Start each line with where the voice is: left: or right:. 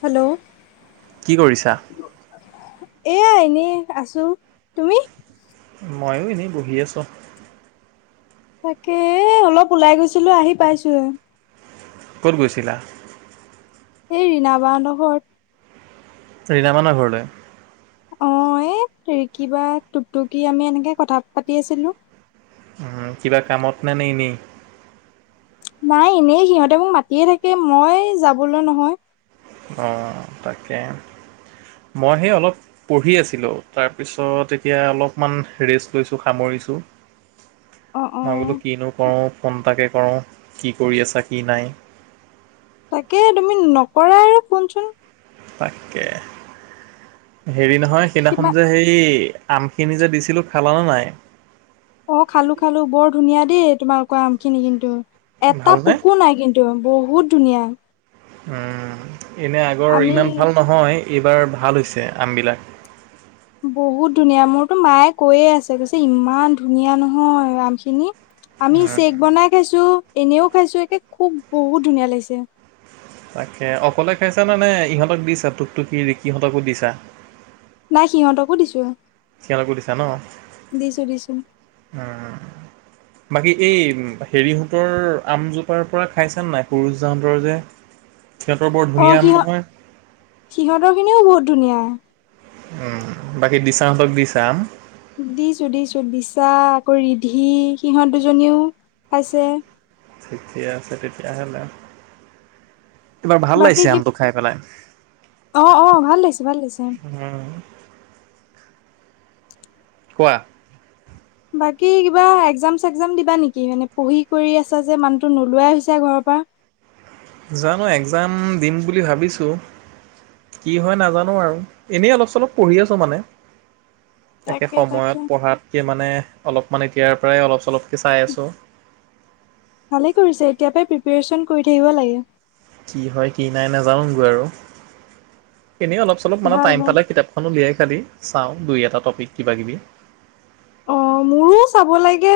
left: Hello
right: কি কৰিছা?
left: এয়া এনেই আছো, তুমি?
right: মইও এনেই বহি আছোঁ।
left: তাকে, অলপ ওলাই গৈছিলো আহি পাইছোহে।
right: ক'ত গৈছিলা?
left: এই ৰীণা বাহঁতৰ ঘৰত।
right: ৰীণামানৰ ঘৰলৈ?
left: অ এ ৰিকীবা, টুকটুকি, আমি এনেকে কথা পাতি আছিলো।
right: কিবা কামতনে নে এনেই?
left: নাই এনেই, সিহঁতে মোক মাতিয়ে থাকে, মই যাবলৈ নহয়।
right: অ তাকে, মই সেই অলপ পঢ়ি আছিলো, তাৰপিছত এতিয়া অলপমান ৰেষ্ট লৈছোঁ সামৰিছো।
left: অ অ
right: মই বোলো কিনো কৰো ফোন তাকে কৰো কি কৰি আছা, কি নাই?
left: তাকে তুমি নকৰা আৰু ফোন-চোন।
right: তাকে হেৰি নহয়
left: কিবা
right: সেইদিনাখন যে হেই আমখিনি যে দিছিলো, খালানে নাই?
left: অ খালো-খালো বৰ ধুনীয়া দেই তোমালোকৰ আমখিনি কিন্তু। এটা
right: ভালনে?
left: পকু নাই, কিন্তু বহুত ধুনীয়া।
right: উম এনে আগৰ
left: আমি
right: ইমান ভাল নহয় এইবাৰ ভাল হৈছে আমবিলাক।
left: বহুত ধুনীয়া, মোৰতো মায়ে কৈয়ে আছে, কৈছে ইমান ধুনীয়া নহয় আমখিনি। আমি চেক বনাই খাইছো এনেও খাইছো, একে খুব বহুত ধুনীয়া লাগিছে।
right: তাকে, অকলে খাইছানা নে? ইহঁতক দিছা টুকটুকি, ৰিকিহঁতকো দিছা।
left: নাই সিহঁতকো দিছো।
right: [unintelligible] কো দিছা ন,
left: দিছো দিছো
right: উম বাকী এই হেৰিহঁতৰ আমজোপাৰ পৰা খাইছানা নাই? সৰুচ যাহঁতৰ যে। সিহঁতৰ বৰ
left: অ
right: ধুনীয়া আম নহয়
left: সিহ-সিহঁতৰ খিনিও বহুত ধুনীয়া।
right: উম, বাকী দিছাহঁতক দিছা আম?
left: দিছো-দিছো বিচা আকৌ ৰিধি সিহঁত দুজনীও পাইছে।
right: ঠিকে আছে তেতিয়াহ'লে। এইবাৰ ভাল
left: বাকী
right: লাগিছে,
left: কি
right: আমটো খায় পেলাই।
left: অ', অ', ভাল লাগিছে, ভাল লাগিছে।
right: উম, কোৱা।
left: বাকী কিবা একজাম চেগজাম দিবা নেকি? মানে পঢ়ি কৰি আছা যে, মানুহটো নোলোৱাই হৈছে ঘৰৰ পৰা।
right: জানো একজাম দিম বুলি ভাবিছোঁ কি হয়, নাজানো আৰু এনেই অলপ, চলপ পঢ়ি আছো মানে। একে
left: তাকে তাকে
right: সময়ত পঢ়াতকে মানে অলপমান ইয়াৰ পৰাই অলপ চলপ
left: ভালে কৰিছে, এতিয়াৰ পৰাই প্ৰিপাৰেচন কৰি থাকিব লাগে।
right: কি হয়, কি নাই নাজানোগৈ আৰু। এনেই অলপ, চলপ মানে
left: ভাল
right: টাইম
left: ভাল
right: পালে কিতাপখন উলিয়াই খাতি চাওঁ দুই এটা ট'পিক কিবাকিবি।
left: অ', মোৰো চাব লাগে।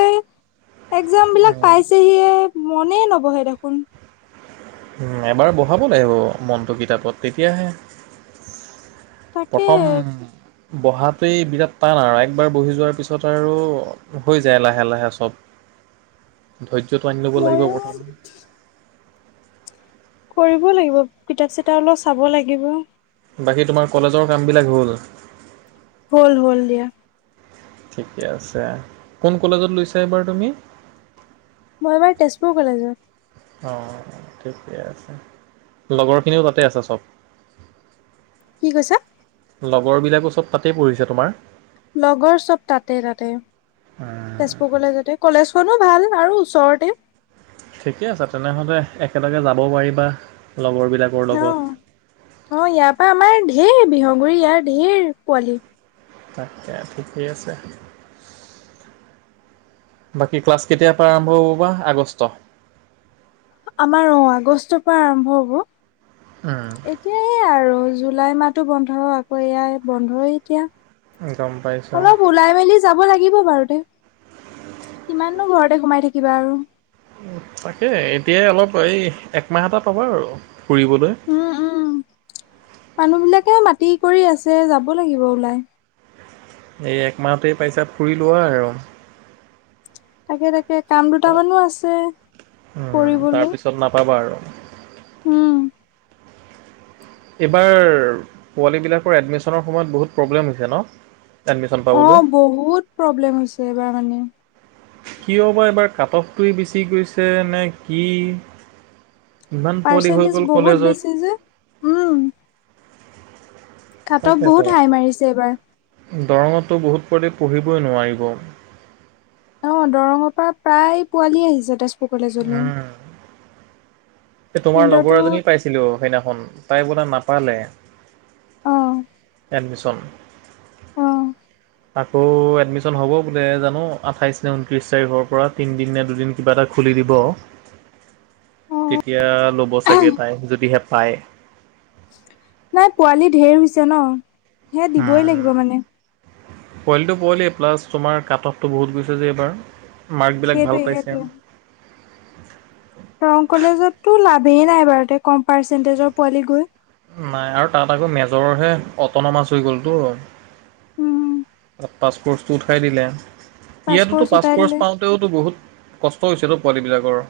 left: এক্জাম বিলাক
right: উম,
left: পাইছেহিয়ে মনে নবহে দেখোন।
right: উম, এবাৰ বহাব লাগিব মনটো কিতাপত তেতিয়াহে।
left: তাকে
right: প্ৰথম বহাটোৱেই বিৰাট টান আৰু একবাৰ বহি যোৱাৰ পিছত আৰু হৈ যায় লাহে লাহে চব। ধৈৰ্য্যটো আনি ল'ব লাগিব
left: ময়ো
right: প্ৰথম।
left: কৰিব লাগিব কিতাপ চিতাপ অলপ চাব লাগিব।
right: বাকী তোমাৰ কলেজৰ কামবিলাক হ'ল?
left: হ'ল, হ'ল দিয়া।
right: ঠিকে আছে, কোন কলেজত লৈছা এইবাৰ তুমি?
left: মই এইবাৰ তেজপুৰ কলেজত।
right: অ', ঠিকে আছে, লগৰখিনিও তাতে আছে চব?
left: কি কৈছা?
right: লগৰবিলাকো চব তাতেই পঢ়িছে তোমাৰ?
left: লগৰ চব তাতে তাতে, তেজপুৰ গ'লে তাতে কলেজ [unintelligible] ভাল আৰু ওচৰতে
right: ঠিকে আছে, তেনেহ'লে একেলগে যাব পাৰিবা। লগৰবিলাকৰ লগত
left: অ', অ', ইয়াৰ পৰা আমাৰ ধেৰ বিহু গুৰি ইয়াৰ ধেৰ পোৱালি
right: তাকে ঠিকেই আছে, বাকী ক্লাছ কেতিয়াৰ পৰা আৰম্ভ হ'ব বা, আগষ্ট?
left: আমাৰ অ', আগষ্টৰ পৰা আৰম্ভ হ'ব।
right: উম,
left: এতিয়া সে আৰু জুলাই মাহোটো বন্ধ আকৌ এয়াই বন্ধই এতিয়া।
right: গম পাইছোঁ
left: অলপ ওলাই মেলি যাব লাগে থাকিব বাৰুতে কিমাননো ঘৰতে সোমাই থাকিবা আৰু।
right: উ তাকে এতিয়াই অলপ এই একমাহ এটাত পাবা আৰু ফুৰিবলৈ
left: উম উম মানুহ বিলাকে মাতি ক কৰি আছে যাব লাগিব ওলাই,
right: এই একমাহতেই পাইছা ফুৰি লোৱা আৰু
left: তাকে তাকে কাম দুটামানো আছে
right: উম,
left: কৰিবলৈ,
right: তাৰপিছত নাপাবা আৰু
left: উম।
right: এইবাৰ পোৱালী বিলাকৰ এডমিশ্যনৰ সময়ত বহুত প্ৰব্লেম হৈছে ন'। এডমিশ্যন পাবলৈ
left: অ' বহুত প্ৰব্লেম হৈছে এইবাৰ মানে।
right: কিয় বা এইবাৰ কাট অফ টোৱে বেচি গৈছে নে কি? ইমান পোৱালি হৈ
left: পাৰ্চেণ্টেজ
right: গ'ল
left: বহুত
right: কলেজত
left: বেছি যে উম। কাটঅফ
right: তাকেতো
left: বহুত হাই মাৰিছে এইবাৰ।
right: দৰঙতো বহুত ছোৱালী পঢ়িবই নোৱাৰিব।
left: অ' দৰঙৰ পৰা প্ৰায় পোৱালি আহিছে তেজপুৰ। কলেজলে।
right: তোমাৰ লগৰ এজনী পাইছিলো সেইদিনাখন। তাই নাপালে।
left: অ
right: এডমিছন।
left: অ
right: আকৌ এডমিশ্যন হ'ব বোলে জানো আঠাইশ নে ঊনত্ৰিশ তাৰিখৰ পৰা তিনদিন নে দুদিন কিবা এটা খুলি দিব। তেতিয়া ল'ব চাগে তাই যদিহে পায়।
left: নাই পোৱালী ঢেৰ হৈছে ন? হে- দিবই লাগিব মানে।
right: পোৱলিটো পোৱালি প্লাছ তোমাৰ কাট অফটো বহুত গৈছে যে এইবাৰ। মাৰ্কবিলাক ভাল
left: সেইটোৱে
right: পাইছে।
left: সেইটোৱে
right: [inaudible]
left: দৰং কলেজতটো লাভেই নাই বাৰু কম পাৰ্চেন্টেজৰ পোৱালি গৈ।
right: নাই আৰু তাত আকৌ মেজৰৰহে অটন মাছ হৈ গ'লতো।
left: উম-
right: পাছপ'ৰ্চটো উঠাই দিলে। ইয়াততো পাছ কৰ্চ পাওঁতেওতো বহুত কষ্ট হৈছে। পোৱালীবিলাকৰ-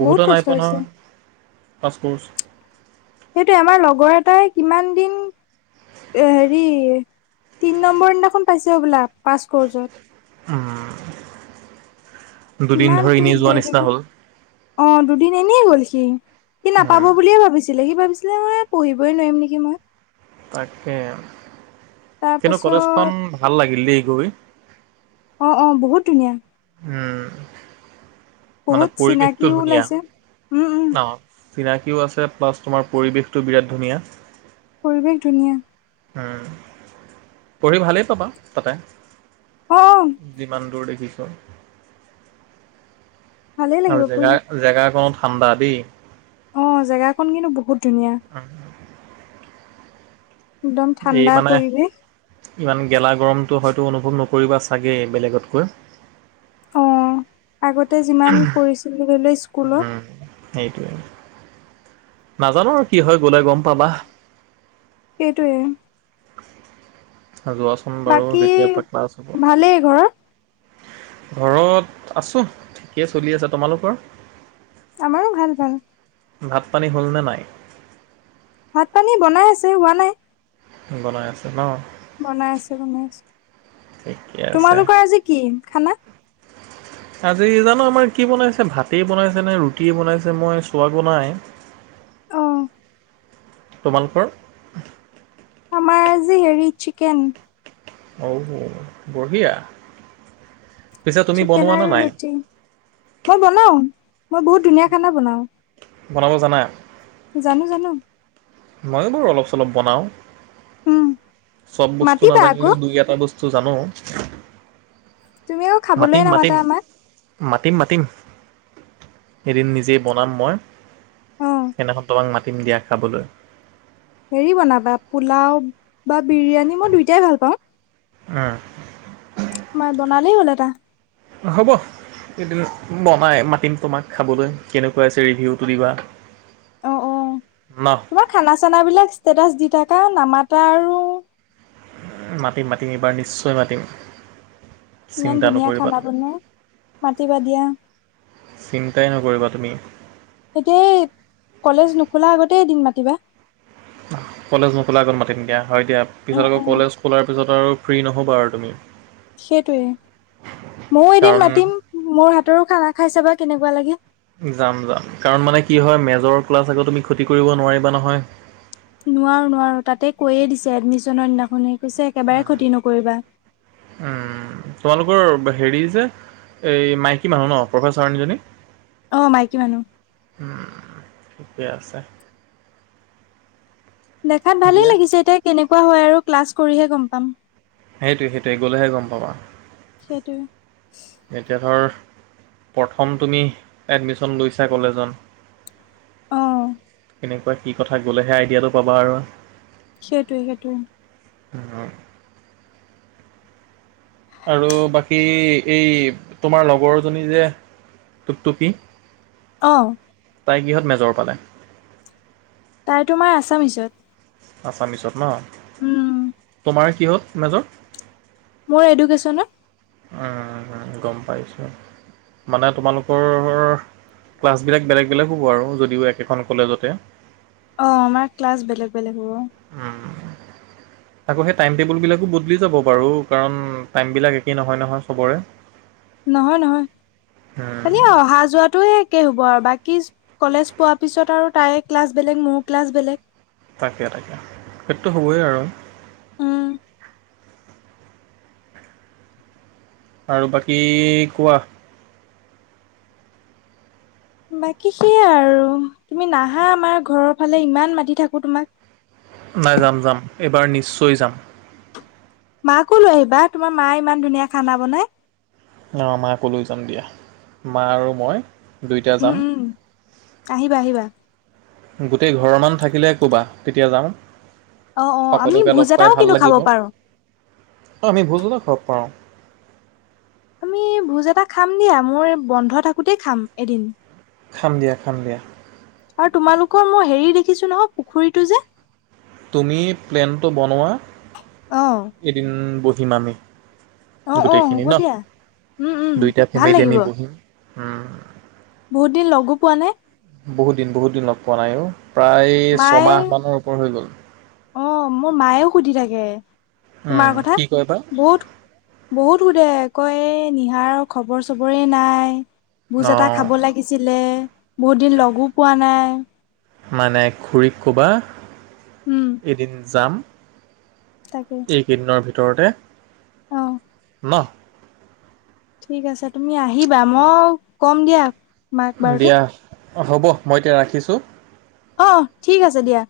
right: বহুতো
left: বহুত
right: নাই
left: কষ্ট
right: পোৱা
left: হৈছে।
right: নহয় পাছ কৰ্চ।
left: সেইটোৱে আমাৰ লগৰ এটাই- কিমান দিন হেৰি, তিনি নম্বৰ দিনাখন পাইছে হবলা পাছ কৰ্ছত।
right: উম।
left: কিমান সি দেৰি থাকে। অ- দুদিন এনেই গ'ল সি। দেখি নাপাব
right: উম,
left: বুলিয়ে ভাবিছিলো। সি ভাবিছিল- মই পঢ়িবই নোৱাৰিম নেকি মই!
right: তাকে,
left: তাৰ
right: কিন্তু কলেজখন
left: পাছত
right: ভাল লাগিল দেই গৈ।
left: অ অ বহুত ধুনীয়া।
right: উম- মানে
left: বহুত
right: পৰিৱেশটো
left: চিনাকিও
right: ধুনীয়া
left: ওলাইছে। উম- উম-
right: অ'। চিনাকিও আছে [unintelligible] তোমাৰ পৰিৱেশটো বিৰাট ধুনীয়া।
left: পৰিৱেশ ধুনীয়া।
right: পঢ়ি ভালেই পাবা- তাতে।
left: অ অ
right: যিমান দূৰ দেখি [unintelligible]
left: ভালেই
right: আৰু
left: লাগিব পঢ়ি
right: জেগা-জেগাকনত ঠাণ্ডা দেই।
left: অ' জেগাখন কিন্তু বহুত ধুনীয়া
right: উম।
left: একদম
right: এই
left: ঠাণ্ডা
right: মানে
left: পৰিৱেশ।
right: ইমান গেলা গৰমটো হয়তো অনুভৱ নকৰিবা চাগে বেলেগতকৈ।
left: অ' আগতে যিমান কৰিছিলো। [unintelligible] স্কুলত।
right: উম, সেইটোৱে, নাজানো আৰু কি হয় গলে গম পাবা।
left: সেইটোৱে।
right: যোৱাচোন বাৰু,
left: বাকী
right: যেতিয়াৰ পৰা ক্লাছ হ'ব।
left: ভালেই ঘৰত
right: ঘৰত আছো, ঠিকেই চলি আছে। তোমালোকৰ?
left: আমাৰো ভাল ভাল।
right: ভাত-পানী হ'লনে নাই?
left: ভাত-পানী বনাই আছে, হোৱা নাই।
right: বনাই আছে ন
left: বনাই আছো বনাই আছো
right: ঠিকে আছে।
left: তোমালোকৰ আজি কি খানা
right: আজি জানো আমাৰ কি বনাইছে ভাতেই বনাইছে নে ৰুটিয়েই বনাইছে মই চোৱাগৈ নাই
left: অ
right: তোমালোকৰ
left: আমাৰ আজি হেৰি চিকেন
right: অ হৌ বঢ়িয়া পিছে তুমি
left: চিকেন
right: বনোৱা নে
left: আৰু
right: নাই?
left: ৰুটি মই বনাও মই বহুত ধুনীয়া খানা বনাওঁ
right: বনাব জানা
left: জানো জানো
right: ময়ো বাৰু অলপ চলপ বনাওঁ
left: উম
right: চব বস্তু
left: মাতিবা আকৌ
right: নাজানিলেও দুই এটা বস্ তো জানো
left: তুমিও খাবলৈ
right: মাতিম
left: নামাতা
right: মাতিম
left: আমাক
right: মাতিম মাতিম এদিন নিজেই বনাম মই।
left: অ
right: সেইদিনাখন তো মা মাটিম দিয়া খাবলৈ।
left: হেৰি বনাবা পোলাও বা বিৰিয়ানী মই দুইটাই ভাল পাওঁ।
right: উ
left: মই বনালেই হ'ল এটা।
right: হ'ব এদিন বনাই মাতিম তোমাক খাবলৈ কেনেকুৱা আছে ৰিভিউটো দিবা।
left: অ', অ',
right: ন
left: তোমাৰ খানা চানাবিলাক ষ্টেটাচ দি থাকা নামা এটা আৰু।
right: মাতিম মাতিম এইবাৰ নিশ্চয় মাতিম।
left: ইমান
right: চিন্তা
left: ধুনীয়া
right: নকৰিবা
left: খানা
right: তুমি
left: বনোৱা মতিবা দিয়া।
right: চিন্তাই নকৰিবা তুমি
left: এতিয়াই কলেজ নোখোলা আগতে এদিন মাতিবা
right: কলেজ নোখোলা আগত মাতি দিম দিয়া। হয় দিয়া পিছত
left: উম
right: আকৌ
left: উম
right: কলেজ খোলাৰ পিছত আৰু ফ্ৰী নহ'বা আৰু তুমি।
left: সেইটোৱে, মইয়ো এদিন
right: কাৰণ
left: মাতিম মোৰ হাতৰো খানা খাইছাবা কেনেকুৱা লাগে।
right: যাম যাম কাৰণ মানে কি হয় মেজৰ ক্লাছ আকৌ তুমি ক্ষতি কৰিব নোৱাৰিবা নহয়।
left: নোৱাৰো নোৱাৰো তাতে কৈয়ে দিছে এডমিশনৰ দিনাখনে। পিছে একেবাৰে ক্ষতি নকৰিবা।
right: উম তোমালোকৰ হেৰি যে এই মাইকী মানুহ ন' প্ৰফেচাৰনী জনী।
left: অ' মাইকী মানুহ।
right: ঠিকে আছে।
left: দেখাত ভালেই
right: দিয়া
left: লাগিছে এতিয়া কেনেকুৱা হয় আৰু ক্লাছ কৰিহে গম পাম।
right: সেইটোৱে সেইটোৱে গ'লেহে গম পাব আৰু।
left: সেইটোৱে।
right: এতিয়া ধৰ প্ৰথম তুমি এডমিশন লৈছা কলেজত।
left: অ
right: কেনেকুৱা কি কথা গ'লেহে আইডিয়াটো পাবা আৰু।
left: সেইটোৱে সেইটোৱে।
right: উম। আৰু বাকী এই তোমাৰ লগৰজনী যে টুপটুপি।
left: অ'।
right: তাই কিহত মেজৰ পালে।
left: তাই তোমাৰ আছামিছত।
right: আছামিছত ন।
left: উম।
right: তোমাৰ কিহঁত মেজৰ।
left: মোৰ এডুকেশ্যনত।
right: অ', অ', গম পাইছোঁ, মানে তোমালোকৰ ক্লাছবিলাক বেলেগ বেলেগ হ'ব আৰু যদিও একেখন কলেজতে।
left: অ' আমাৰ ক্লাছ বেলেগ-বেলেগ হ'ব।
right: উম, আকৌ সেই টাইম টেবুলবিলাকো বদলি যাব বাৰু কাৰণ টাইমবিলাক একেই নহয়- নহয় চবৰে।
left: নহয়-নহয়, খালি আও অহা যোৱাটো এ কে হ'ব আৰু বাকী কলেজ পোৱাৰ পিছত আৰু তাই ক্লাছ বেলেগ মোৰ ক্লাছ বেলেগ।
right: তাকে-তাকে, সেইটোটো হ'বই আৰু।
left: উম
right: আৰু বাকী কোৱা।
left: বাকী সেয়াই আৰু তুমি নাহা আমাৰ ঘৰৰ ফালে ইমান মাতি থাকো তোমাক।
right: নাই যাম-যাম, এইবাৰ নিশ্চয় যাম।
left: মাকো লৈ আহিবা তোমাৰ মাই ইমান ধুনীয়া খানা বনাই।
right: অ' মাকো লৈ যাম দিয়া মা আৰু মই দুইটা
left: উম
right: যাম।
left: উম আহিবা- আহিবা।
right: গোটেই ঘৰৰ মানুহ থাকিলে ক'বা তেতিয়া যাম।
left: অ অ আমি
right: সকলোকে
left: ভোজ
right: লগ পাই
left: এটাও
right: ভাল
left: কিন্তু খাব
right: লাগিব,
left: পাৰো
right: অ আমি ভোজ [unintelligible] পাৰোঁ।
left: আমি ভোজ এটা খাম দিয়া, মোৰ বন্ধ থাকোতেই খাম এদিন।
right: খাম দিয়া-খাম দিয়া।
left: আৰু তোমালোকৰ মই হেৰি দেখিছো নহয় পুখুৰীটো যে
right: তুমি প্লেনটো বনোৱা এদিন ব [unintelligible]
left: অ'-অ'হ'ব দিয়া, উম-উম ভাল লাগিব।
right: উম।
left: বহুত দিন লগো পোৱা নাই।
right: বহুত দিন-বহুত দিন লগ পোৱা নাই অ'। প্ৰায়
left: মায়ে
right: ছমাহ মানৰ ওপৰ হৈ গ'ল।
left: অ' মোৰ মায়েও সুধি থাকে। তোমাৰ
right: উম,
left: কথা
right: কি কয় বা
left: বহুত- বহুত সোধে, কয় এ নিহাৰৰ খবৰ চবৰে নাই। ভোজ এটা
right: অ
left: খাব লাগিছিলে। বহুত দিন লগো পোৱা নাই।
right: মানে খুৰীক ক'বা
left: উম
right: এদিন যাম এইকেইদিনৰ ভিতৰত ভিতৰতে।
left: অঁ।
right: ন।
left: ঠিক আছে তুমি আহিবা, মই ক'ম দিয়া। মাক বাৰুতে।
right: অ', হ'ব মই এতিয়া ৰাখিছোঁ।
left: অহ, ঠিক আছে দিয়া।